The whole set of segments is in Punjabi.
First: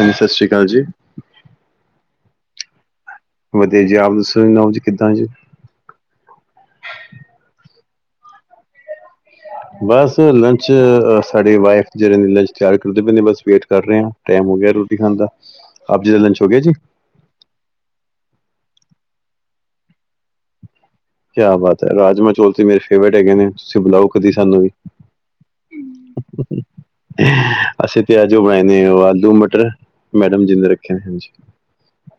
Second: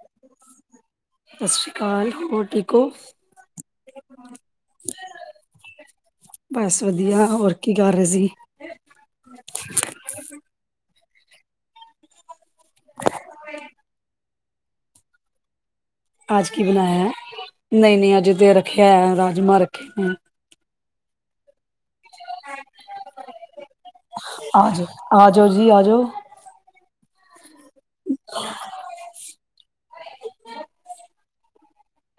ਹਾਂਜੀ, ਸਤਿ ਸ੍ਰੀ ਅਕਾਲ ਜੀ। ਸਤਿ ਸ੍ਰੀ ਅਕਾਲ, ਹੋਰ ਠੀਕ ਹੋ? ਵਧੀਆ ਜੀ ਆਪ ਦੱਸੋ ਨ ਚ ਕਿੱਦਾਂ ਜੀ ਬਸ ਵਧੀਆ ਹੋਰ ਕੀ ਕਰ ਰਹੇ ਸੀ? ਬਸ ਲੰਚ ਸਾਡੇ ਵਾਈਫ ਜਿਹੜੇ ਨੇ ਲੰਚ ਤਿਆਰ ਕਰਦੇ ਪੈਂਦੇ ਬਸ ਵੇਟ ਕਰ ਰਹੇ ਹਾਂ। ਟਾਈਮ ਹੋ ਗਿਆ ਰੋਟੀ ਖਾਣ ਦਾ। ਆਪ ਜੀ ਦਾ ਲੰਚ ਹੋ ਅੱਜ ਗਿਆ ਕੀ ਜੀ ਬਣਾਇਆ? ਨਹੀਂ ਨਹੀਂ ਅਜੇ ਤੇ ਰੱਖਿਆ ਹੈ ਰਾਜਮਾਂ ਰੱਖੇ ਨੇ ਕਿਆ ਬਾਤ ਹੈ ਰਾਜਮਾਂ ਚੌਲ ਤੇ ਮੇਰੇ ਫੇਵਰੇਟ ਹੈਗੇ ਨੇ ਤੁਸੀਂ ਬੁਲਾਓ ਕਦੀ ਸਾਨੂੰ ਆ ਵੀ ਜਾਓ ਆ ਜਾਓ ਜੀ ਆ ਜੋ। ਅਸੀਂ ਤੇ ਅੱਜ ਬਣਾਏ ਨੇ ਉਹ ਆਲੂ ਮਟਰ, ਮੈਡਮ ਜੀ ਨੇ ਰੱਖੇ ਨੇ ਹਾਂਜੀ।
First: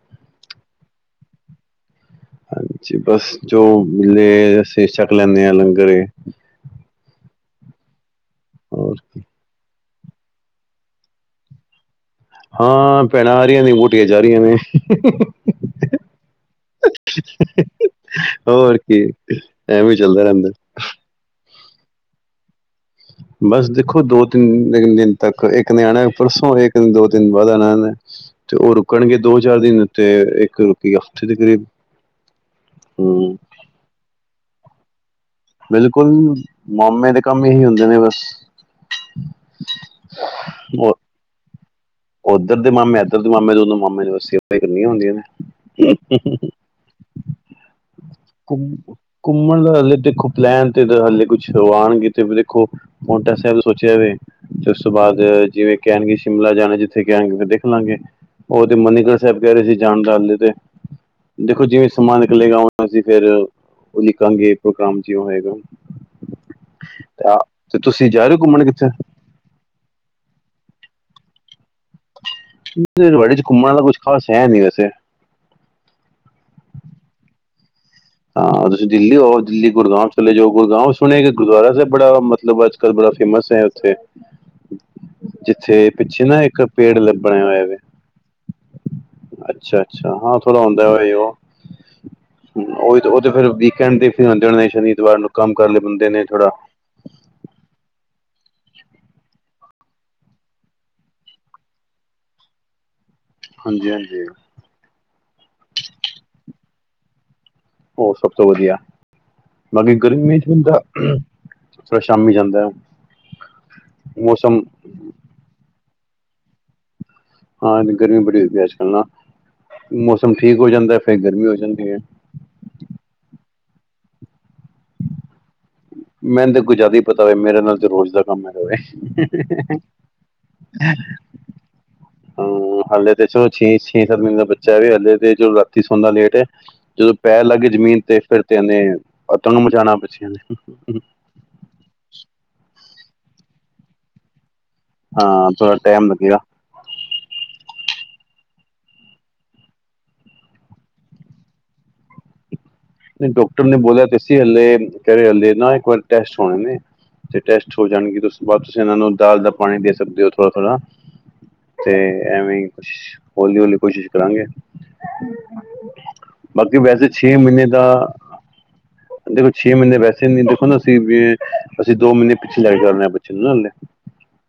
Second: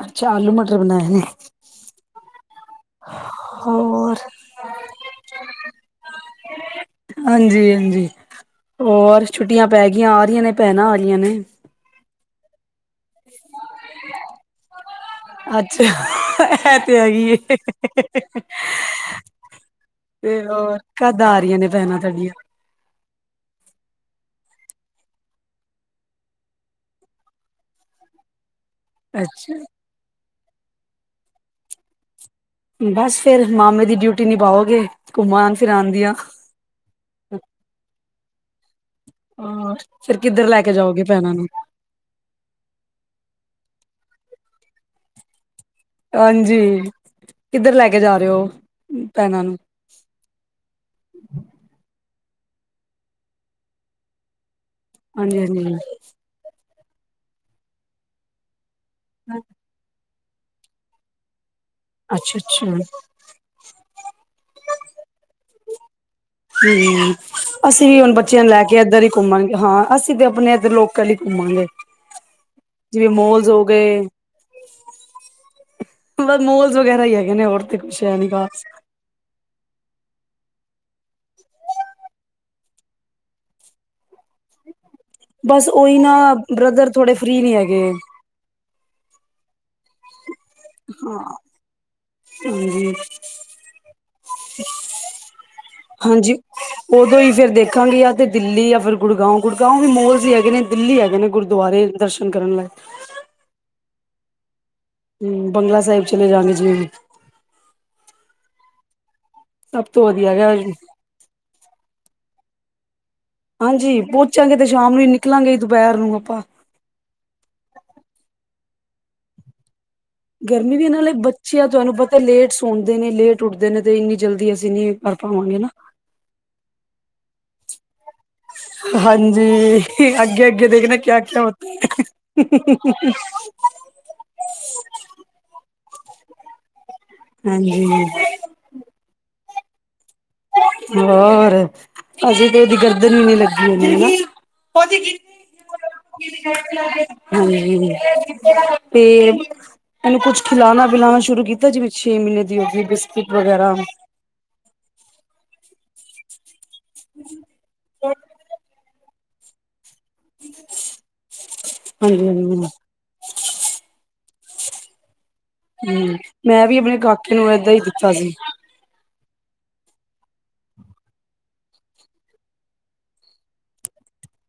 ਅੱਛਾ ਆਲੂ ਮਟਰ ਬਣਾਏ ਨੇ ਹਾਂਜੀ ਬਸ ਜੋ ਹੋਰ ਮਿਲੇ ਅਸੀਂ ਛੱਕ ਲੈਂਦੇ ਹਾਂ ਲੰਗਰੲ ਏ ਹਾਂਜੀ ਹਾਂਜੀ ਹੋਰ ਛੁੱਟੀਆਂ ਪੈ ਗਈਆਂ ਆ ਰਹੀਆਂ ਨੇ ਭੈਣਾਂ ਆ ਰਹੀਆਂ ਨੇ ਹਾਂ ਭੈਣਾਂ ਆ ਰਹੀਆਂ ਨੇ ਵੋਟੀਆਂ ਜਾ ਰਹੀਆਂ ਨੇ ਅੱਛਾ ਇਹ ਤੇ ਹੈਗੀ ਏ। ਹੋਰ ਕੀ ਐਵੇ ਵੀ ਚੱਲਦਾ ਤੇ ਰਹਿੰਦਾ। ਹੋਰ ਕਦ ਆ ਰਹੀਆਂ ਨੇ ਭੈਣਾਂ ਤੁਹਾਡੀਆਂ ਬਸ ਦੇਖੋ ਦੋ ਤਿੰਨ ਦਿਨ ਤੱਕ ਇੱਕ ਨੇ ਆਣਾ ਪਰਸੋਂ, ਇੱਕ ਨੇ ਦੋ ਤਿੰਨ ਬਾਅਦ ਆਣਾ। ਤੇ ਉਹ ਰੁਕਣਗੇ ਦੋ ਅੱਛਾ ਚਾਰ ਦਿਨ ਤੇ ਇੱਕ ਰੁਕੀ ਹਫ਼ਤੇ ਦੇ ਕਰੀਬ। ਬਸ ਹੂੰ ਫੇਰ ਮਾਮੇ ਦੀ ਡਿਊਟੀ ਨਿਭਾਉਗੇ, ਘੁਮਾਣ ਫਿਰ ਬਿਲਕੁਲ, ਮਾਮੇ ਦੇ ਕੰਮ ਇਹੀ ਹੁੰਦੇ ਨੇ ਬਸ। ਹਾਂ, ਫਿਰ ਕਿੱਧਰ ਲੈ ਕੇ ਜਾਓਗੇ ਭੈਣਾਂ ਨੂੰ? ਉੱਧਰ ਦੇ ਮਾਮੇ ਇੱਧਰ ਦੇ ਮਾਮੇ ਦੋਨੋ ਮਾਮਿਆਂ ਦੀ ਸੇਵਾ ਕਰਨੀਆਂ ਹੁੰਦੀਆਂ ਨੇ। ਹਾਂਜੀ ਕਿੱਧਰ ਲੈ ਕੇ ਜਾ ਰਹੇ ਹੋ ਭੈਣਾਂ ਨੂੰ ਘੁੰਮਣ ਹਲੇ ਦੇਖੋ ਲੈਣ ਤੇ ਹਾਲੇ ਕੁਛ ਆਉਣਗੇ ਤੇ ਦੇਖੋ, ਹੁਣ ਤੈ ਸੋਚਿਆ ਵੀ। ਤੇ ਉਸ ਤੋਂ ਬਾਅਦ ਹਾਂਜੀ ਹਾਂਜੀ ਜਿਵੇਂ ਕਹਿਣਗੇ ਸ਼ਿਮਲਾ ਜਾਣਾ ਜਿੱਥੇ ਕਹਿਣਗੇ ਦੇਖ ਲਾਂਗੇ, ਉਹਦੇ ਮਨੀ ਜਿਵੇਂ ਸਾਹਿਬ ਕਹਿਣਗੇ ਜਾਣ ਦਾ ਹਲੇ ਤੇ ਦੇਖੋ, ਜਿਵੇਂ ਸਮਾਂ ਅੱਛਾ ਨਿਕਲੇਗਾ ਅੱਛਾ ਹਮ ਹੁਣ ਅਸੀਂ ਫਿਰ ਉਹ ਲਿਖਾਂਗੇ ਕੋਈ ਕੰਮ ਜੇ ਹੋਏ ਤਾਂ। ਹੂੰ, ਤੇ ਅਸੀਂ ਵੀ ਤੁਸੀਂ ਹੁਣ ਜਾ ਰਹੇ ਹੋ ਬੱਚਿਆਂ ਨੂੰ ਲੈ ਘੁੰਮਣ ਕੇ ਇੱਧਰ ਕਿੱਥੇ ਹੀ ਘੁੰਮਾਂਗੇ ਹਾਂ, ਅਸੀਂ ਤਾਂ ਆਪਣੇ ਇੱਧਰ ਲੋਕਲ ਹੀ ਘੁੰਮਾਂਗੇ। ਜਿਵੇਂ ਨੋਇਡਾ ਚ ਮੋਲਸ ਹੋ ਘੁੰਮਣ ਵਾਲਾ ਕੁਛ ਗਏ ਖ਼ਾਸ ਹੈ ਨੀ ਵੈਸੇ, ਬਸ ਮੋਲਜ ਵਗੈਰਾ ਹੀ ਹੈਗੇ ਨੇ ਹੋਰ ਤੇ। ਕੁਛ ਹੈ ਨੀ ਗਾ ਹਾਂ, ਤੁਸੀਂ ਦਿੱਲੀ ਹੋ ਦਿੱਲੀ ਗੁੜਗਾਵ ਚਲੇ ਜਾਓ ਗੁੜਗਾਵ ਸੁਣੇ ਗੁਰਦੁਆਰਾ ਸਾਹਿਬ ਬੜਾ ਮਤਲਬ ਅੱਜ ਕੱਲ੍ਹ ਬੜਾ ਫੇਮਸ ਹੈ ਉੱਥੇ। ਬਸ ਜਿੱਥੇ ਉਹੀ ਪਿੱਛੇ ਨਾ ਬ੍ਰਦਰ ਥੋੜੇ ਫ੍ਰਰੀ ਨਹੀਂ ਹੈਗੇ। ਅੱਛਾ-ਅੱਛਾ, ਹਾਂ ਥੋੜ੍ਹਾ ਹੁੰਦਾ ਉਹ ਹੀ ਹਾਂ ਓ। ਹਾਂਜੀ ਉਹੀ ਤੇ ਉਹ ਫਿਰ ਵੀਕਐਂਡ ਦੇਖ ਕੇ ਆਉਂਦੇ ਹੁਣੇ, ਸ਼ਨੀ ਐਤਵਾਰ ਨੂੰ ਕੰਮ ਕਰ ਲਏ ਬੰਦੇ ਨੇ ਹਾਂਜੀ ਥੋੜਾ। ਉਦੋਂ ਹੀ ਫੇਰ ਦੇਖਾਂਗੀ, ਜਾਂ ਤੇ ਦਿੱਲੀ ਜਾਂ ਫਿਰ ਗੁੜਗਾਉ, ਗੁੜਗਾਉ ਵੀ ਮੋਲ ਹੀ ਹੈਗੇ ਨੇ, ਦਿੱਲੀ ਹੈਗੇ ਨੇ ਗੁਰਦੁਆਰੇ ਦਰਸ਼ਨ ਗਰਮ ਹਾਂਜੀ-ਹਾਂਜੀ। ਹੂੰ, ਬੰਗਲਾ ਸਾਹਿਬ ਚਲੇ ਜਾਗੇ ਜਿਵੇਂ, ਉਹ ਸਭ ਤੋਂ ਵਧੀਆ, ਸਭ ਬਾਕੀ ਤੋਂ ਵਧੀਆ ਗਰਮੀ ਚ ਹੈਗਾ ਹੁੰਦਾ, ਫਿਰ ਸ਼ਾਮੀ ਜਾਂਦਾ। ਹਾਂਜੀ, ਪਹੁੰਚਾਂਗੇ ਮੌਸਮ ਤੇ ਸ਼ਾਮ ਨੂੰ ਹੀ ਨਿਕਲਾਂਗੇ ਦੁਪਹਿਰ ਨੂੰ ਆਪਾਂ। ਹਾਂ, ਗਰਮੀ ਬੜੀ ਹੋਦੀ ਹੈ ਅੱਜ ਕੱਲ੍ਹ ਨਾ ਮੌਸਮ ਠੀਕ ਹੋ ਜਾਂਦਾ ਫਿਰ ਗਰਮੀ ਹੋ ਜਾਂਦੀ ਹੈ। ਸੁਣਦੇ ਨੇ ਲੇਟ ਉੱਠਦੇ ਨੇ ਤੇ ਇੰਨੀ ਜਲਦੀ ਅਸੀਂ ਨੀ ਕਰ ਪਾਵਾਂਗੇ ਨਾ। ਮੈਨੂੰ ਤਾਂ ਕੋ ਜ਼ਿਆ ਹੀ ਪਤਾ ਹੋਵੇ ਮੇਰੇ ਨਾਲ ਤੇ ਰੋਜ਼ ਦਾ, ਕੰਮ ਹੈਗਾ ਵੇ ਹਾਂਜੀ, ਅੱਗੇ ਅੱਗੇ ਦੇਖਣਾ ਕਿਆ ਕਿਆ ਹੋਤਾ। ਹੂੰ, ਹਾਲ ਦੇ ਚੋ ਛ ਛੇ ਸੱਤ ਮਹੀਨੇ ਦਾ ਬੱਚਾ ਹਲੇ ਤੇ ਜਦੋਂ ਰਾਤੀ ਸੌਦਾ ਲੇਟ ਹੈ ਜਦੋਂ ਪੈਰ ਲੱਗਏ ਜ਼ਮੀਨ ਹਾਂਜੀ ਤੇ ਫਿਰ, ਤੇ ਇਹਨੇ ਅਤੰਗ ਮਚਾਣਾ ਬੱਚਿਆਂ ਨੇ, ਹੋਰ ਅਸੀਂ ਤੇ ਉਹਦੀ ਗਰਦਨ ਨੀ ਲੱਗੀ ਉਹਦੀ ਹਾਂ ਥੋੜਾ ਟਾਈਮ ਲੱਗੇਗਾ ਹਨਾ, [unintelligible] ਹਾਂਜੀ, ਤੇ ਇਹਨੂੰ ਕੁਛ ਖਿਲਾਣਾ ਪਿਉਣਾ ਸ਼ੁਰੂ ਕੀਤਾ ਜਿਵੇਂ ਛੇ ਮਹੀਨੇ ਦੀ ਹੋ ਗੀ ਬ ਨਹੀਂ ਡਾਕਟਰ ਨੇ ਬੋਲਿਆ ਤੇ ਸੀ ਹੱਲੇ ਕਰੇ ਹੱਲੇ ਨਾ ਇੱਕ ਵਾਰੀ ਟੈਸਟ ਹੋਣੇ ਨੇ। ਤੇ ਟੈਸਟ ਹੋ ਜਾਣਗੇ ਤੇ ਉਸ ਤੋਂ ਬਾਅਦ ਤੁਸੀਂ ਇਹਨਾਂ ਨੂੰ ਦਾਲ ਦਾ, ਪਾਣੀ ਦੇ ਸਕਦੇ ਹੋ ਥੋੜ੍ਹਾ-ਥੋੜ੍ਹਾ, ਤੇ ਹਾਂਜੀ ਹਾਂਜੀ। ਐਵੇਂ ਕੁਛ। ਹੌਲੀ-ਹੌਲੀ ਕੋਸ਼ਿਸ਼ ਕਰਾਂਗੇ। ਹੂੰ, ਮੈਂ ਵੀ ਆਪਣੇ ਕਾਕੇ ਨੂੰ ਏਦਾਂ ਹੀ ਹ [unintelligible] ਦੇਖੋ ਛੇ ਮਹੀਨੇ ਵੈਸੇ ਨੀ ਦੇਖੋ ਨਾ ਅਸੀਂ ਵੀ ਅਸੀਂ ਦੋ ਮਹੀਨੇ ਪਿੱਛੇ ਲੈ ਕੇ ਚਲਦੇ ਬੱਚੇ ਨੂੰ ਨਾ ਹਲੇ।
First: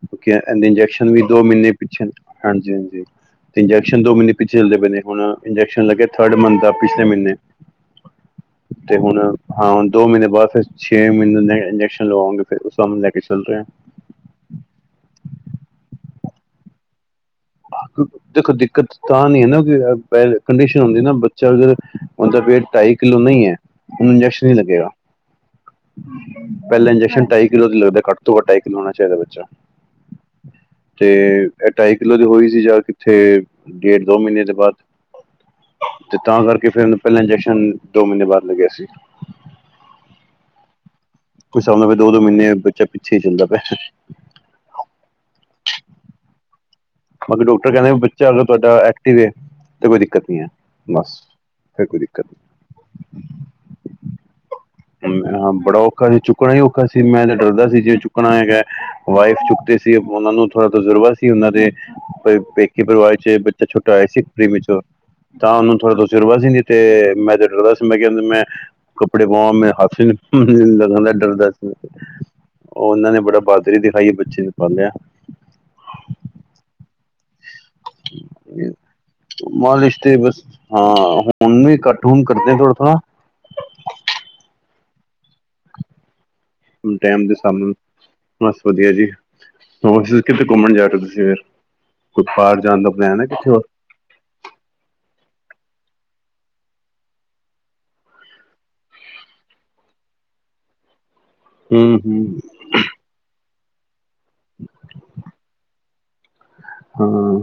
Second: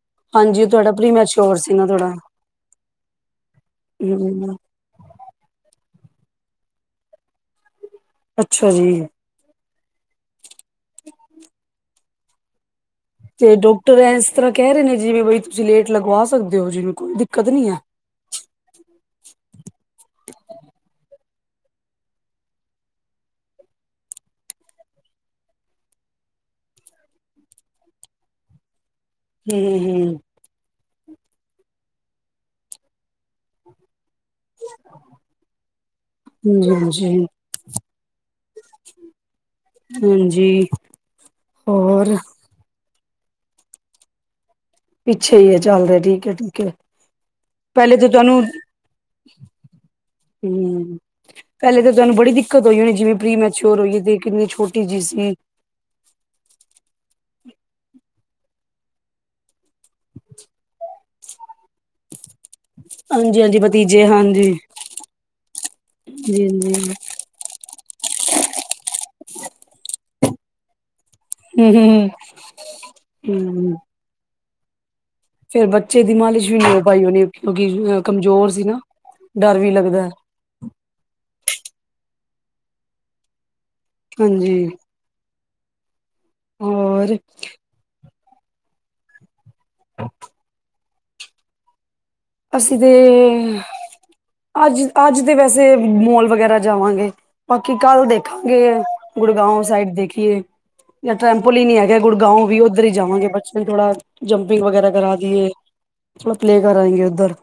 ਕਿਉਂਕਿ ਹਾਂਜੀ ਇਹਦੇ ਉਹ ਤੁਹਾਡਾ ਇੰਜੈਕਸ਼ਨ ਪ੍ਰੀ ਵੀ ਦੋ ਮੈਚੋਰ ਮਹੀਨੇ ਸੀ ਨਾ ਪਿੱਛੇ ਥੋੜਾ। ਹਾਂਜੀ- ਹਾਂਜੀ। ਤੇ ਇੰਜੈਕਸ਼ਨ ਦੋ ਮਹੀਨੇ ਹੂੰ ਪਿੱਛੇ ਚੱਲਦੇ ਪਏ ਨੇ ਹੁਣ ਇੰਜੈਕਸ਼ਨ ਲੱਗੇ ਥਰਡ ਮੰਥ ਦਾ ਪਿਛਲੇ ਮਹੀਨੇ। ਅੱਛਾ ਜੀ ਤੇ ਹੁਣ ਹਾਂ ਦੋ ਮਹੀਨੇ ਬਾਅਦ ਫਿਰ ਛੇ ਮਹੀਨੇ ਦੇ ਇੰਜੈਕਸ਼ਨ ਲਵਾਵਾਂਗੇ ਫੇਰ ਉਸ ਸਾਬ ਨਾਲ ਲੈ ਕੇ। ਚੱਲ ਤੇ ਰਹੇ ਡਾਕਟਰ ਇਸ ਤਰ੍ਹਾਂ ਕਹਿ ਰਹੇ ਨੇ ਜਿਵੇਂ ਵੀ ਤੁਸੀਂ ਲੇਟ ਲਗਵਾ ਸਕਦੇ ਹੋ ਜਿਨੂੰਕੁ ਦੇ। [unintelligible] ਦੇਖੋ ਦਿੱਕਤ ਤਾਂ ਨਹੀਂ ਹੈ ਨਾ ਕੰਡੀਸ਼ਨ ਹੁੰਦੀ ਨਾ ਬੱਚਾ ਅਗਰ ਉਹਦਾ ਪਿਆ ਟਾਈ, ਕਿਲੋ ਨਹੀਂ ਹੈ ਇਹਨੂੰ ਇੰਜੈਕਸ਼ਨ ਨਹੀਂ ਲੱਗੇਗਾ। ਪਹਿਲਾ ਇੰਜੈਕਸ਼ਨ ਢਾਈ ਕਿਲੋ ਦੀ ਲੱਗਦਾ ਘੱਟ ਤੋਂ ਘੱਟ ਢਾਈ ਕਿੱਲੋ ਹੋਣਾ ਚਾਹੀਦਾ ਬ ਹੂੰ। ਤੇ ਢਾਈ ਕਿਲੋ ਦੀ ਹੋਈ ਸੀ, ਜਾਂ ਕਿੱਥੇ ਡੇਢ ਦੋ ਮਹੀਨੇ ਦੇ ਬਾਅਦ, ਤੇ ਤਾਂ ਕਰਕੇ ਹੂੰ ਫੇਰ ਇਹਨੂੰ ਹਾਂਜੀ ਹਾਂਜੀ ਪਹਿਲਾਂ ਇੰਜੈਕਸ਼ਨ ਦੋ ਮਹੀਨੇ ਬਾਅਦ ਲੱਗਿਆ ਸੀ। ਹਾਂਜੀ। ਉਸ ਹਿਸਾਬ ਨਾਲ ਹੋਰ ਦੋ-ਦੋ ਮਹੀਨੇ ਬੱਚਾ ਪਿੱਛੇ ਚੱਲਦਾ ਪਿਆ। ਪਿੱਛੇ ਹੀ ਚੱਲਦਾ, ਠੀਕ-ਠੀਕ ਐ। ਕੱਲ ਡਾਕਟਰ ਕਹਿੰਦੇ, ਵੀ ਬੱਚਾ ਅਗਰ ਤੁਹਾਡਾ ਐਕਟਿਵ ਐ ਹੂੰ, ਪਹਿਲੇ ਫਿਰ ਤੇ ਕੋਈ ਤੁਹਾਨੂੰ ਬੜੀ ਦਿੱਕਤ ਹੋਈ ਹੋਣੀ, ਜਿਵੇਂ ਪ੍ਰੀ ਮ [inaudible] ਹੂੰ ਅ ਬੜਾ ਔਖਾ ਸੀ ਚੁੱਕਣਾ ਹੀ ਔਖਾ ਸੀ, ਮੈਂ ਤਾਂ ਡਰਦਾ ਸੀ, ਜੇ ਚੁੱਕਣਾ ਹੈਗਾ ਵਾਈਫ ਚੁੱਕਦੇ ਸੀ। ਤੇ ਉਹਨਾਂ ਨੂੰ ਥੋੜ੍ਹਾ ਤਜਰਬਾ ਸੀ, ਉਹਨਾਂ ਦੇ [inaudible] ਕੋਈ ਪੇਕੇ ਪਰਿਵਾਰ ਚ ਹਾਂਜੀ ਹਾਂਜੀ ਬੱਚਾ ਛੋਟਾ ਹੋਇਆ ਭਤੀਜੇ ਸੀ, ਪ੍ਰੀ ਹਾਂਜੀ ਮਿਚੌਰ। ਤਾਂ ਉਹਨੂੰ ਥੋੜ੍ਹਾ ਤਜੁਰਬਾ ਜੀ ਸੀ, ਨਈ ਜੀ ਤੇ ਮੈਂ ਤਾਂ ਡਰਦਾ ਸੀ। ਮੈਂ ਕਹਿੰਦੇ ਮੈਂ ਕੱਪੜੇ ਪਾਵਾਂ, ਮੈਂ ਹੱਥ ਹ-ਹ-ਹ ਲੱਗਦਾ। ਡਰਦਾ ਸੀ, ਹਮ ਹਮ ਉਹਨਾਂ ਨੇ ਬੜਾ ਹਮ ਬਹਾਦਰੀ ਦਿਖਾਈ, ਬੱਚੇ ਨੂੰ ਪਾਲਿਆ। ਫੇਰ ਬੱਚੇ ਦੀ ਮਾਲਿਸ਼ ਵੀ ਨੀ ਹੋ ਪਾਈ ਹੋਣੀ, ਕਿਉਂਕਿ ਕਮਜ਼ੋਰ ਸੀ ਨਾ, ਡਰ ਵੀ ਮਾਲਿਸ਼ ਲੱਗਦਾ। ਤੇ ਬਸ ਹਾਂ ਹੁਣ ਵੀ ਘੱਟ, ਹੁਣ ਕਰਦੇ ਥੋੜ੍ਹਾ-ਥੋੜ੍ਹਾ। ਹਾਂਜੀ। ਹੁਣ ਹੋਰ ਟੈਮ ਦੇ ਹਿਸਾਬ ਨਾਲ, ਬਸ ਵਧੀਆ ਜੀ। ਹੋਣ ਤੁਸੀ ਕਿਤੇ ਘੁੰਮਣ ਜਾ ਰਹੇ ਹੋ ਤੁਸੀਂ ਫੇਰ, ਕੋਈ ਬਾਹਰ ਜਾਣ ਦਾ ਪਲੈਨ ਹੈ ਕਿੱਥੇ ਹੋਰ। ਅੱਜ-ਅੱਜ ਤੇ ਵੈਸੇ ਮੋਲ ਵਗੈਰਾ ਜਾਵਾਂਗੇ। ਬਾਕੀ ਕੱਲ ਦੇਖਾਂਗੇ, ਗੁੜਗਾਉਂ ਸਾਈਡ ਦੇਖੀਏ। ਜਾਂ ਟੈਂਪਲ ਈ ਨੀ ਹੂੰ ਹੈਗਾ, ਹੂੰ ਗੁੜਗਾਉ ਵੀ ਉੱਧਰ ਹੀ ਜਾਵਾਂਗੇ, ਬੱਚੇ ਨੂੰ ਥੋੜ੍ਹਾ ਜੰਪਿੰਗ ਵਗੈਰਾ ਕਰਾ ਦੀਏ, ਥੋੜ੍ਹਾ ਪਲੇਅ ਕਰ ਆਈਏ। ਹੂੰ,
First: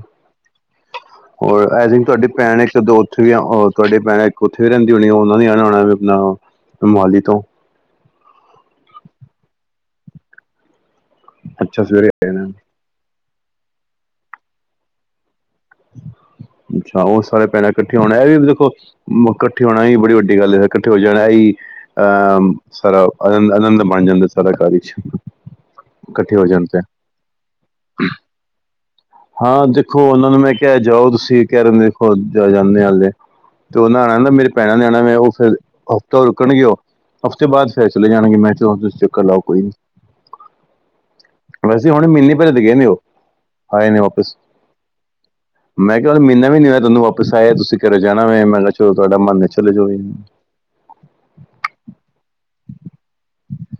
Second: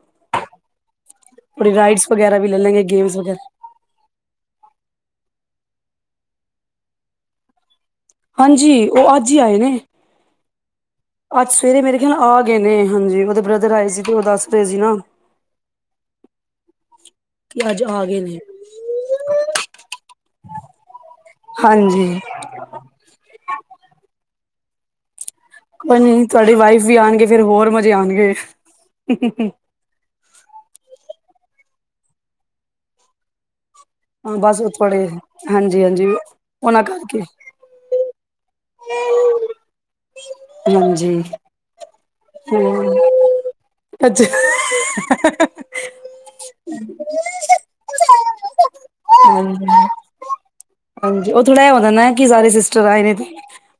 ਔਰ ਇਹ ਜੇੜੀ ਰਾਈਡਸ ਤਾਡੀ ਵਗੈਰਾ ਵੀ ਲੈ ਭੈਣ ਐ ਇਕ ਲੈਂਗੇ ਦੋ ਗੇਮਸ ਓਥੋਂ ਈ ਐ, ਵਗੈਰਾ ਹੋਰ ਤਾਡੀ ਭੈਣ ਉੱਥੇ ਵੀ ਰਹਿੰਦੀ ਹੋਣੀ, ਉਹਨਾਂ ਨੇ ਆਣਾ ਹੋਣਾ ਵੀ, ਆਪਣਾ ਮੋਹਾਲੀ ਤੋਂ। ਹਾਂਜੀ, ਉਹ ਅੱਜ ਹੀ ਆਏ ਨੇ। ਅੱਜ ਸਵੇਰੇ ਮੇਰੇ ਖਿਆਲ ਆ ਗਏ ਨੇ, ਹਾਂਜੀ ਮਤਲਬ ਬ੍ਰਦਰ ਆਏ ਸੀ, ਤੇ ਉਹ ਦੱਸ ਰਹੇ ਸੀ ਨਾ। ਅੱਛਾ, ਹੋਰ ਸਾਰੇ ਕਿ ਭੈਣਾਂ ਅੱਜ ਇਕੱਠੇ ਆ ਹੋਣਾ, ਗਏ ਇਹ ਨੇ ਵੀ ਦੇਖੋ ਵ ਕੱਠੇ ਹੋਣਾ ਹੀ ਬੜੀ ਵੱਡੀ ਗੱਲ ਏ, ਕੱਠੇ ਹੋ ਜਾਣਾ ਅਹ ਹਾਂਜੀ ਅ ਸਾਰਾ ਅਨੰਦ-ਅਨੰਦ ਬਣ ਜਾਂਦਾ, ਸਾਰਾ ਘਰ ਵਿਚ। ਕੋਈ ਨਹੀਂ ਤੁਹਾਡੀ ਵਾਈਫ ਵੀ ਆਣਗੇ, ਫੇਰ ਹੋਰ ਮਜੇ ਆਣਗੇ। ਹਾਂ ਦੇਖੋ ਉਹਨਾਂ ਨੂੰ ਮੈਂ ਕਿਹਾ ਜਾਓ ਤੁਸੀਂ, ਕਹਿ ਰਹੇ ਨੇ ਜਾ ਦੇਖੋ ਚਲੇ ਜਾਂਨੇ ਹਾਂ ਹਲੇ। ਤੇ ਉਹ ਨਾਲ ਨਾ ਮੇਰੇ ਬਸ ਉਹ ਭੈਣਾਂ ਨੇ ਆਣਾ ਥੋੜੇ ਵੇ, ਤੇ ਉਹ ਫਿਰ ਹਾਂਜੀ ਹਾਂਜੀ ਹਫ਼ਤਾ ਰੁਕਣਗੇ, ਉਹ ਉਹਨਾਂ ਕਰਕੇ ਹਫ ਤੋਂ ਬਾਅਦ [unintelligible] ਜਾਣਗੇ ਮੈਂ ਤੁਸੀਂ ਚੱਕਰ ਲਾਓ ਕੋਈ ਨੀ, ਹਾਂਜੀ ਵੈਸੇ ਹੁਣੇ ਮੀਨੇ ਪਹਿਲੇ ਤੇ ਗਏ ਨੀ ਹੂੰ। ਉਹ, ਆਏ ਨੇ ਵਾਪਿਸ। [unintelligible] ਮੈਂ ਕਿਹਾ ਮਹੀਨਾ ਵੀ ਨੀ ਹੋਇਆ ਤੁਹਾਨੂੰ ਵਾਪਸ ਆਇਆ, ਤੁਸੀਂ ਘਰੇ ਜਾਣਾ ਹੋਏ, ਮੈਂ ਕਿਹਾ ਚਲੋ ਤੁਹਾਡਾ ਮਨ ਏ ਹਾਂਜੀ, ਚਲੇ ਜਾਓ। ਹਾਂਜੀ, ਉਹ ਥੋੜਾ ਐ ਹੁੰਦਾ ਕੀ ਸਾਰੇ ਸਿਸਟਰ ਆਏ ਨੇ, ਤੇ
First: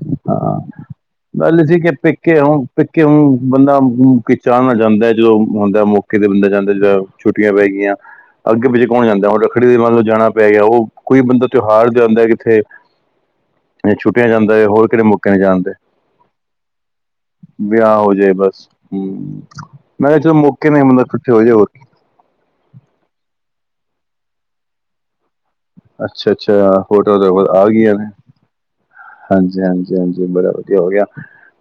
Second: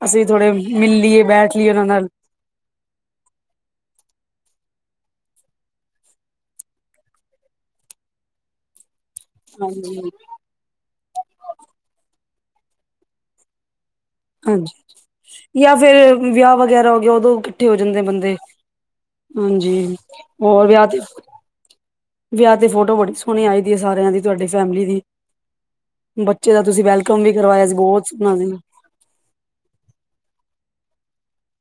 ਅਸੀਂ ਥੋੜੇ ਮਿਲ ਲੀਏ, ਬੈਠ ਲੀਏ ਉਹਨਾਂ ਨਾਲ। ਕਿਉਂ -ਕਿਉਂ ਬੰਦਾ ਕਿ ਚਾਅ ਨਾਲ ਜਾਂਦਾ, ਜਦੋਂ ਹੁੰਦਾ ਮੌਕੇ ਤੇ ਬੰਦਾ ਜਾਂਦਾ, ਜਦੋਂ ਛੁੱਟੀਆਂ ਪੈ ਗਈਆਂ, ਅੱਗੇ ਪਿੱਛੇ ਕੌਣ ਜਾਂਦਾ। ਰੱਖੜੀ ਦੇ ਮੰਨ ਲਓ ਹਾਂਜੀ, ਜਾਣਾ ਪੈ ਗਿਆ, ਉਹ ਕੋਈ ਬੰਦਾ ਤਿਉਹਾਰ ਜਾਂਦਾ ਕਿੱਥੇ ਛੁੱਟੀਆਂ ਜਾਂਦਾ ਹੈ ਹੋਰ ਕਿਹੜੇ ਮੌਕੇ ਨੇ ਹਾਂਜੀ-ਹਾਂਜੀ, ਜਾਂਦੇ ਜਾ ਫਿਰ ਵਿਆਹ ਵਗੈਰਾ ਹੋ ਗਿਆ ਓਦੋਂ ਇਕੱਠੇ ਹੋ ਵਿਆਹ ਜਾਂਦੇ ਜਾਏ ਬੰਦੇ। ਬਸ ਹਮ ਹਾਂਜੀ, ਮੈਂ ਕਿਹਾ ਚਲੋ ਹੋਰ ਮੌਕੇ ਨੇ ਵਿਆਹ ਤੇ ਬੰਦਾ ਇਕੱਠੇ ਹੋ ਜਾਏ ਹੋਰ ਕੀ। ਵਿਆਹ ਤੇ ਫੋਟੋ ਬੜੀ ਸੋਹਣੀ ਆਈ ਦੀ ਆ ਸਾਰਿਆਂ ਦੀ, ਤੁਹਾਡੀ ਫੈਮਿਲੀ ਦੀ। ਅੱਛਾ ਬੱਚੇ ਦਾ ਅੱਛਾ ਤੁਸੀਂ ਵੈਲਕਮ ਵੀ ਕਰਵਾਇਆ ਸੀ, ਬਹੁਤ ਸੋਹਣਾ ਸੀ। ਹਾਂਜੀ-ਹਾਂਜੀ-ਹਾਂਜੀ ਬੜਾ ਵਧੀਆ ਹੋ ਗਿਆ,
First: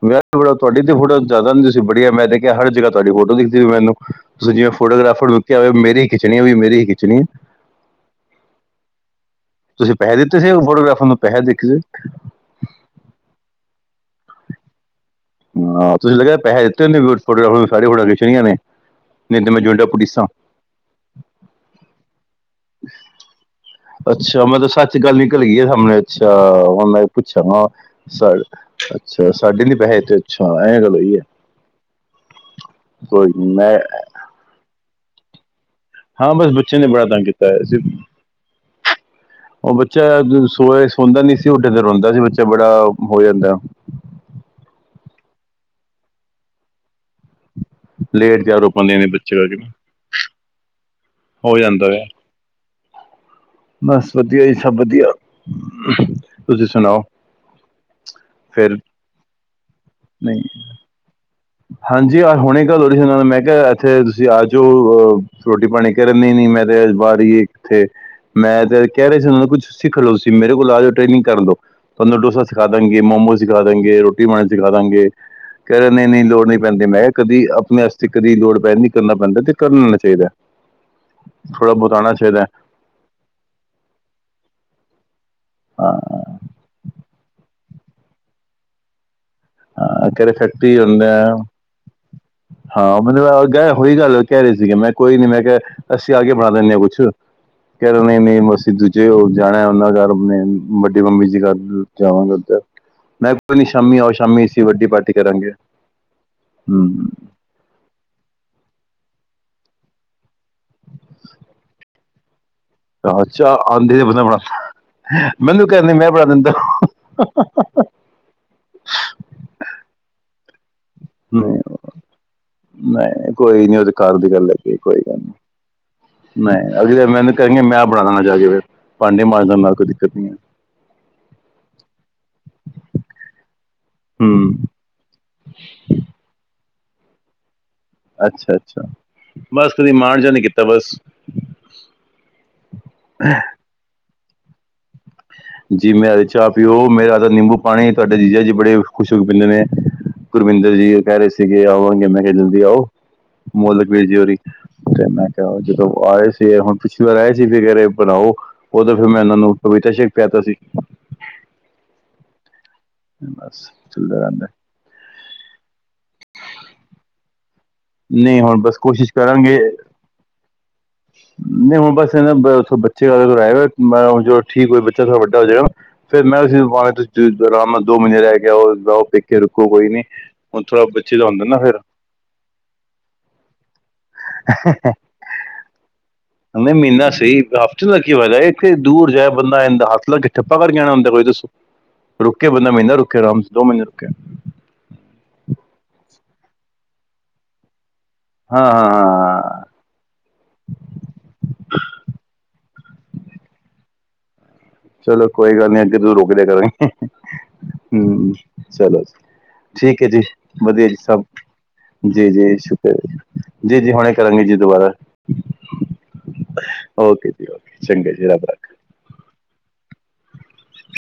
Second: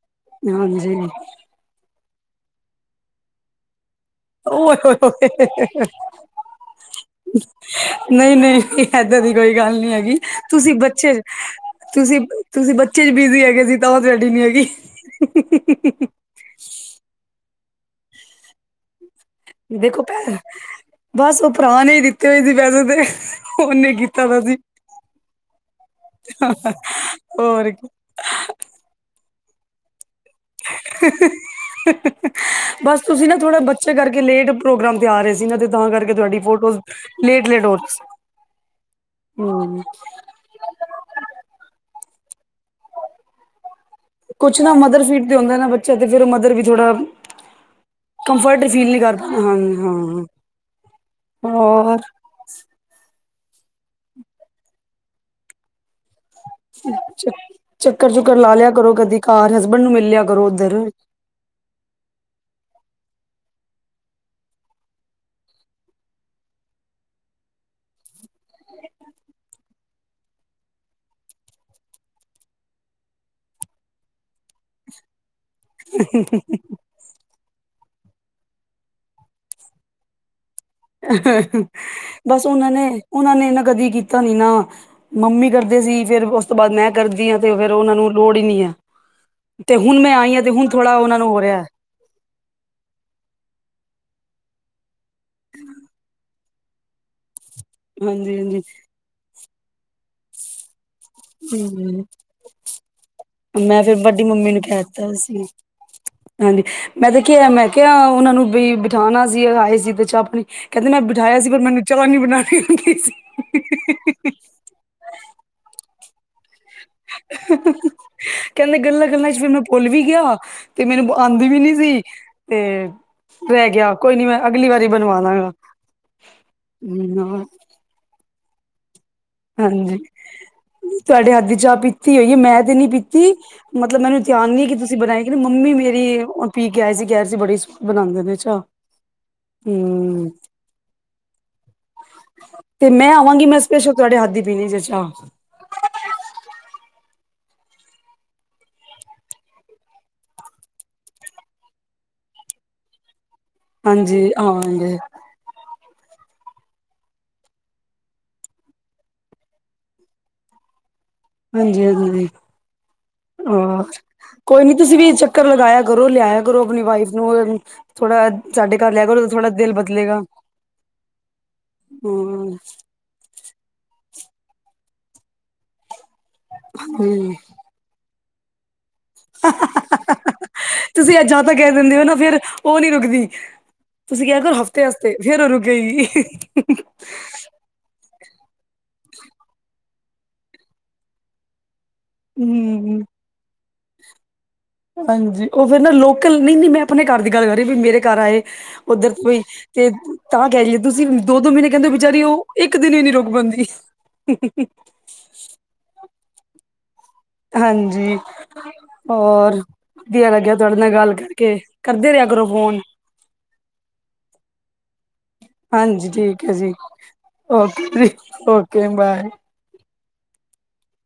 ਵਿਆਹ ਤੁਹਾਡੀ ਤੇ ਹਾਂਜੀ ਫੋਟੋ ਜ਼ਿਆਦਾ ਤੇ ਬੜੀਆ, ਮੈਂ ਤੇ ਕਿਹਾ ਹਰ ਜਗ੍ਹਾ ਤੁਹਾਡੀ ਫੋਟੋ ਦਿਖਦੀ ਐ ਮੈਨੂੰ। ਤੁਸੀਂ ਜਿਵੇਂ ਓਏ ਹੋਏ ਫੋਟੋਗ੍ਰਾਫਰ ਨੂੰ ਕਿਹਾ ਹੋਵੇ, ਹੋਏ ਮੇਰੀ ਈ ਖਿੱਚਣੀ ਐ ਵੀ ਮੇਰੀ ਖਿੱਚਣੀ ਐ। ਨਹੀਂ-ਨਹੀਂ ਏਦਾਂ ਦੀ ਕੋਈ ਗੱਲ ਨਹੀਂ ਤੁਸੀਂ ਪੈਸੇ ਹੈਗੀ, ਦਿੱਤੇ ਸੀ ਤੁਸੀਂ ਫੋਟੋਗ੍ਰਾਫਰ ਬੱਚੇ ਨੂੰ ਪੈਸੇ ਦਿੱਤੇ ਸੀ ਤੁਸੀਂ ਤੁਸੀਂ ਬੱਚੇ 'ਚ ਬਿਜ਼ੀ ਹੈਗੇ ਸੀ ਤਾਂ ਤੁਹਾਡੀ ਨੀ ਹੈਗੀ। ਹਾਂ ਤੁਸੀਂ ਲੱਗਿਆ ਪੈਹੇ ਦਿੱਤੇ ਨੇ ਫੋਟੋਗਰਾਫ਼ਰ ਨੂੰ ਸਾਰੀਆਂ ਫੋਟੋਆਂ ਖਿੱਚਾਈਆਂ ਨੇ। ਦੇਖੋ ਭੈਣ [unintelligible] ਬਸ ਉਹ ਭਰਾ ਨੇ ਹੀ ਦਿੱਤੇ ਹੋਏ ਸੀ ਪੈਸੇ ਤੇ ਉਹਨੇ ਕੀਤਾ ਦਾ ਅੱਛਾ ਸੀ ਮਤਲਬ ਸੱਚ ਗੱਲ ਨਿਕਲ ਗਈ ਆ ਸਾਹਮਣੇ ਅੱਛਾ ਹੁਣ ਮੈਂ ਪੁੱਛਾਂ ਹੋਰ ਕੀ ਸਾ ਅੱਛਾ ਸਾਡੇ ਲਈ ਪੈਹੇ ਦਿੱਤੇ। ਅੱਛਾ ਐਂ ਗੱਲ [inaudible] ਹੋਈ ਹੈ ਬਸ ਕੋਈ ਤੁਸੀਂ ਨਾ ਨੀ, ਥੋੜਾ ਮੈਂ ਬੱਚੇ ਕਰਕੇ ਲੇਟ ਪ੍ਰੋਗਰਾਮ ਤੇ ਆ ਰਹੇ ਸੀ ਨਾ ਤੇ ਤਾਂ ਕਰਕੇ ਹਾਂ ਤੁਹਾਡੀ ਬਸ ਫੋਟੋ ਬੱਚੇ ਨੇ ਬੜਾ ਤੰਗ ਕੀਤਾ ਲੇਟ- ਹੈ। ਲੇਟ ਹੋ ਰਹੀ ਸੀ। ਉਹ ਹਮ ਬੱਚਾ ਸੋਏ ਸੋਦਾ ਨੀ ਸੀ ਡੇ ਤੇ ਰੋਂਦਾ ਸੀ ਬੱਚਾ ਬੜਾ ਹੋ ਜਾਂਦਾ। ਕੁਛ ਨਾ ਮਦਰ ਫੀਡ ਤੇ ਹੁੰਦਾ ਨਾ ਬੱਚਾ ਤੇ ਫਿਰ ਮਦਰ ਵੀ ਥੋੜ੍ਹਾ ਲੇਟ ਕੰਫਰਟ ਤਿਆਰ ਹੋ ਫੀਲ ਪਾਉਂਦੇ ਨਹੀਂ ਨੇ ਕਰਦਾ ਬੱਚੇ ਹੂੰ ਕਰਕੇ ਹਾਂ ਹੋ ਜਾਂਦਾ ਹੋਰ ਹੈ ਬਸ ਵਧੀਆ ਜੀ ਸਭ ਵਧੀਆ ਤੁਸੀਂ ਚ ਸੁਣਾਓ ਚੱਕਰ- ਚੁੱਕਰ ਲਾ ਲਿਆ ਫਿਰ ਕਰੋ ਕਦੀ ਘਰ ਹਸਬੈਂਡ ਨੂੰ ਮਿਲ ਲਿਆ ਨਹੀਂ ਕਰੋ ਉਧਰ ਹਾਂਜੀ ਹੁਣੇ ਗੱਲ ਹੋ ਰਹੀ ਉਹਨਾਂ ਨਾਲ ਮੈਂ ਕਿਹਾ ਇੱਥੇ ਤੁਸੀਂ ਆ ਜਾਓ ਅਹ ਰੋਟੀ ਪਾਣੀ ਕਹਿ ਰਿਹਾ ਨਹੀਂ- ਨਹੀਂ ਮੇਰੇ ਅਜ ਵਾਰੀ ਏਥੇ ਮੈਂ ਤੇ ਕਹਿ ਰਹੇ ਸੀ ਉਹ ਕੁਛ ਸਿੱਖ ਲ ਸੀ ਮੇਰੇ ਕੋਲ ਆ ਜਾਓ ਟ੍ਰੇਨਿੰਗ ਕਰ ਲੋ। ਥਾਨੂੰ ਡੋਸਾ ਸਿਖਾ ਦਾਂਗੇ, ਮੋਮੋ ਸਿਖਾ ਦਾਂਗੇ, ਰੋਟੀ ਬਾਣੀ ਸਿਖਾ ਦਾਂਗੇ ਕ ਲੋੜ ਨਹੀਂ ਪੈਂਦੀ ਮੈਂ ਕਿਹਾ ਕਦੀ ਆਪਣੇ ਵਾਸਤੇ ਕਦੀ ਲੋੜ ਪੈ ਨ ਕਰਨਾ ਪੈਂਦਾ ਤੇ ਕਰ ਲੈਣਾ ਚਾਹੀਦਾ। ਅ ਹਂ ਹਂ, ਥੋੜਾ ਬਹੁਤ ਆਉਣਾ ਚਾਹੀਦਾ ਬਸ ਉਹਨਾਂ ਨੇ ਉਹਨਾਂ ਨੇ ਨਾ ਕਦੀ ਕੀਤਾ ਨੀ ਨਾ। ਮੰਮੀ ਕਰਦੇ ਹਾਂ ਸੀ ਫਿਰ ਉਸ ਤੋਂ ਬਾਅਦ ਮੈਂ ਕਰਦੀ ਹਾਂ ਤੇ ਫੇਰ ਉਹਨਾਂ ਨੂੰ ਲੋੜ ਹੀ ਨਹੀਂ ਹੈ। ਤੇ ਹੁਨ ਮੈਂ ਕਹਿ ਰਹੇ ਆਈ ਹਾਂ ਤੇ ਹੁਨ ਫੈਕਟਰੀ ਥੋੜ੍ਹਾ ਹੁੰਦਾ ਉਹਨਾਂ ਨੂੰ ਹੈ। ਹੋ ਰਿਹਾ। ਹਾਂ ਮਤਲਬ ਗਏ ਹੋਈ ਗੱਲ ਕਹਿ ਰਹੇ ਸੀਗੇ ਮੈਂ ਕੋਈ ਨੀ ਮੈਂ ਕਿਹਾ ਅਸੀਂ ਆ ਕੇ ਬਣਾ ਲੈਂਦੇ ਹਾਂ ਕੁੱਛ ਕੈਰੇ ਨਹੀਂ- ਹਾਂਜੀ ਨਹੀਂ ਹਾਂਜੀ ਮਸੀ ਦੂਜੇ ਹੋ ਜਾਣਾ ਉਨ੍ਹਾਂ ਘਰ ਨੇ ਵੱਡੀ ਮੰਮੀ ਜੀ ਕਰ ਹਮ ਜਾਵਾਂਗੇ ਉੱਧਰ ਮੈਂ ਕਿਹਾ ਕੋਈ ਨੀ ਫੇਰ ਸ਼ਾਮੀ ਆਓ ਵੱਡੀ ਸ਼ਾਮੀ ਮੰਮੀ ਅਸੀ ਨੂੰ ਕਹਿ ਵੱਡੀ ਦਿੱਤਾ ਪਾਰਟੀ ਸੀ ਕਰਾਂਗੇ। ਹਾਂਜੀ ਹੂੰ ਮੈਂ ਤੇ ਕਿਆ ਮੈਂ ਕਿਆ ਉਨ੍ਹਾਂ ਨੂੰ ਵੀ ਬਿਠਾਣਾ ਸੀ ਅ ਆਏ ਸੀ ਤੇ ਚਾਹ-ਪਣੀ ਕਹਿੰਦੇ ਨੈ ਬਿਠਾਇਆ ਸੀ। ਪਰ ਮੈਨੂੰ--! ਕਿਉਂ ਨਹੀਂ ਬਣਾਣੇ ਅ ਚਾਹ ਆਂਦੀ [inaudible] ਮੈਨੂੰ ਕਹਿੰਦੀ ਮੈਂ ਬਣਾ ਦਿੰਦਾ ਕਹਿੰਦੇ ਗੱਲਾਂ- ਗੱਲਾਂ'ਚ ਫਿਰ ਮੈਂ ਭੁਲ ਵੀ ਗਿਆ। ਤੇ ਮੈਨੂੰ ਆਂਦੀ ਵੀ ਨਹੀਂ ਨੀ ਸੀ ਤੇ ਨਹੀਂ ਕੋਈ ਰਹਿ ਨਹੀਂ ਉਹਦੇ ਗਿਆ ਕੋਈ ਨੀ ਮੈਂ ਅਗਲੀ ਵਾਰੀ ਬਣਵਾ ਦਾਂਗਾ। ਨਈ, ਅਗਲੀ ਮਿਹਨਤ ਹਮ ਕਰੇਂਗੇ ਮੈਂ ਬਣਾਂਦਾਗਾ ਜਾਕੇ ਫਿਰ। ਪਾਂਡੇ ਮਾਝਣ ਹਾਂਜੀ, ਤੁਹਾਡੇ ਹੱਥ ਦੀ ਚਾਹ ਪੀਤੀ ਹੋਈ ਹੈ। ਮੈਂ ਤੇ ਨੀ ਪੀਤੀ ਮਤਲਬ ਮੈਨੂੰ ਧਿਆਨ ਹੂੰ ਨ ਨਹੀਂ ਕਿ ਤੁਸੀਂ ਬਣਾਏ ਕਿ ਮੰਮੀ ਮੇਰੀ ਉਹ ਪੀ ਕੇ ਆਏ ਸੀ ਕਹਿ ਰਹੇ ਸੀ ਬੜੀ ਸੁਆਦ ਅੱਛਾ-ਅੱਛਾ ਬਸ ਕਦੀ ਮਾਣ ਹਮ ਜਿਹਾ ਨੀ ਕੀਤਾ ਬਸ ਤੇ ਮੈਂ ਆਵਾਂਗੀ ਮੈਂ ਸਪੇਸ਼ਲ ਤੁਹਾਡੇ ਹੱਥ ਦੀ ਪੀਣੀ ਜੇ ਚਾਹ ਜੀ ਮੈਂ ਅ ਚਾਹ ਪੀਓ ਮੇਰਾ ਹੱਥ ਦਾ ਨਿੰਬੂ ਪਾਣੀ ਤੁਹਾਡਾ ਜੀਜਾ ਜੀ ਬੜੇ ਖੁਸ਼ ਪੀਦੇ ਨੇ। ਗੁਰਵਿੰਦਰ ਜੀ ਕਹਿ ਰਹੇ ਸੀਗੇ ਆਵਾਂਗੇ ਮੈਂ ਕਿਹਾ ਜਲਦੀ ਆਓ। ਹਾਂਜੀ ਆਵਾਂਗੇ [unintelligible] ਜਦੋਂ ਆਏ ਸੀ ਹੁਣ ਪਿਛਲੀ ਵਾਰ ਆਏ ਸੀ ਫਿ ਕਹਿਰੇ ਬਣਾਓ ਉਦੋਂ ਫਿਰ ਮੈਂ ਉਹਨਾਂ ਨੂੰ ਪਪੀਤਾ ਸ਼ੇਕ ਪਿਆ ਤਾ ਸੀ। ਹਾਂਜੀ-ਹਾਂਜੀ ਬਸ ਹਾਂ ਚੱਲਦਾ ਰਹਿੰਦਾ ਕੋਈ ਨੀ ਤੁਸੀਂ ਵੀ ਚੱਕਰ ਲਗਾਇਆ ਕਰੋ ਲਿਆਇਆ ਕਰੋ ਆਪਣੀ ਵਾਈਫ ਨੂੰ ਥੋੜਾ ਨਹੀਂ ਹੁਣ ਸਾਡੇ ਬਸ ਘਰ ਲੈ ਕੋਸ਼ਿਸ਼ ਕਰ ਥੋੜਾ ਕਰਾਂਗੇ ਦਿਲ ਬਦਲੇਗਾ। ਨਹੀਂ ਹੂੰ ਬਸ ਨ ਬਸ ਬ ਅੱ ਗੱਲ ਮੈਂ ਹ ਜਦ ਠੀਕ ਹੋਈ ਬੱਚਾ ਵੱਡਾ ਹੋ ਜਾਵੇਗਾ ਫਿਰ ਮੈਂ ਤੁਸੀ ਹੂੰ ਅਰਾਮ ਨਾਲ ਦੋ ਮਈਨੇ ਰਹਿ ਕੇ ਆਓ ਬਓ ਪੇਕੇ ਰੁੱਕੋ ਕੋਈ, ਨੀ ਹੁਨ ਥੋੜਾ ਬੱਚੇ ਦਾ ਹੁੰਦਾ ਨਾ ਫ਼ਰ। ਦੇਖ ਲਓ ਫੇਰ ਉਹ ਨੀ ਰੁਕਦੀ ਤੁਸੀਂ ਕਿਆ ਕਰੋ ਹਫ਼ਤੇ ਵਸਤੇ ਫੇਰ ਉਹ ਰੁਕੇਗੀ। [inaudible] ਨਾ ਸੀ ਥੇ ਦਾ ਕੀ ਫਾਇਦਾ ਏ ਇੱਥੇ ਦੂਰ ਜਾਏ ਬੰਦਾ ਇਂਦਾ ਹੱਥ ਲੱਕੇ ਠੱਪਾ ਕਰਕਾ ਆਣਾ ਹੁੰਦਾ। ਕੋਈ ਦੱਸ ਰੁਕੇ ਬੰਦਾ ਮਹੀਨਾ ਹੂੰ ਰੁਕੇ ਆਰਾਮ ਦੋ ਮਹੀਨੇ ਰੁਕੇ ਹਾਂਜੀ, ਉਹ ਫਿਰ ਨਾ ਲੋਕਲ ਨਈ ਨਈ ਮੈਂ ਆਪਣੇ ਘਰ ਦੀ ਗੱਲ ਕਰ ਰਹੀ ਵੀ ਮੇਰੇ ਘਰ ਆਏ ਹਾਂ ਹਾਂ ਉੱਧਰ ਤੋਂ ਈ ਹਾਂ ਤੇ ਤਾਂ ਕਹਿ ਰੀਏ ਤੁਸੀਂ ਦੋ ਦੋ ਮੀਨੇ ਕਹਿੰਦੇ ਬਚਾਰੀ ਉਹ ਇੱਕ ਦਿਨ ਵੀ ਨੀ ਰੁਕ ਪਾਂਦੀ। [inaudible] ਚਲੋ ਕੋਈ ਗੱਲ ਨੀ ਅੱਗੇ ਤੋ ਰੋਕ ਦਿਆ ਕਰਾਂਗੇ। [inaudible] ਹਾਂਜੀ ਹੂੰ ਚਲੋ ਹੋਰ ਠੀਕ ਹੈ ਜੀ ਵਧੀਆ ਲੱਗਿਆ ਤੁਹਾਡੇ ਵਧੀਆ ਨਾਲ ਜੀ ਗੱਲ ਸਭ ਕਰਕੇ ਕਰਦੇ ਰਿਹਾ ਕਰੋ ਜੀ-ਜੀ ਫੋਨ ਸ਼ੁਕਰ ਜੀ-ਜੀ ਹੁਣੇ ਕਰਾਂਗੇ ਜੀ ਦੁਬਾਰਾ। ਹਾਂਜੀ ਠੀਕ ਹੈ ਜੀ ਓਕੇ ਜੀ ਓਕੇ- ਚੰਗਾ ਜੀ ਰੱਬ ਰਾਖਾ ਓਕੇ ਬਾਏ।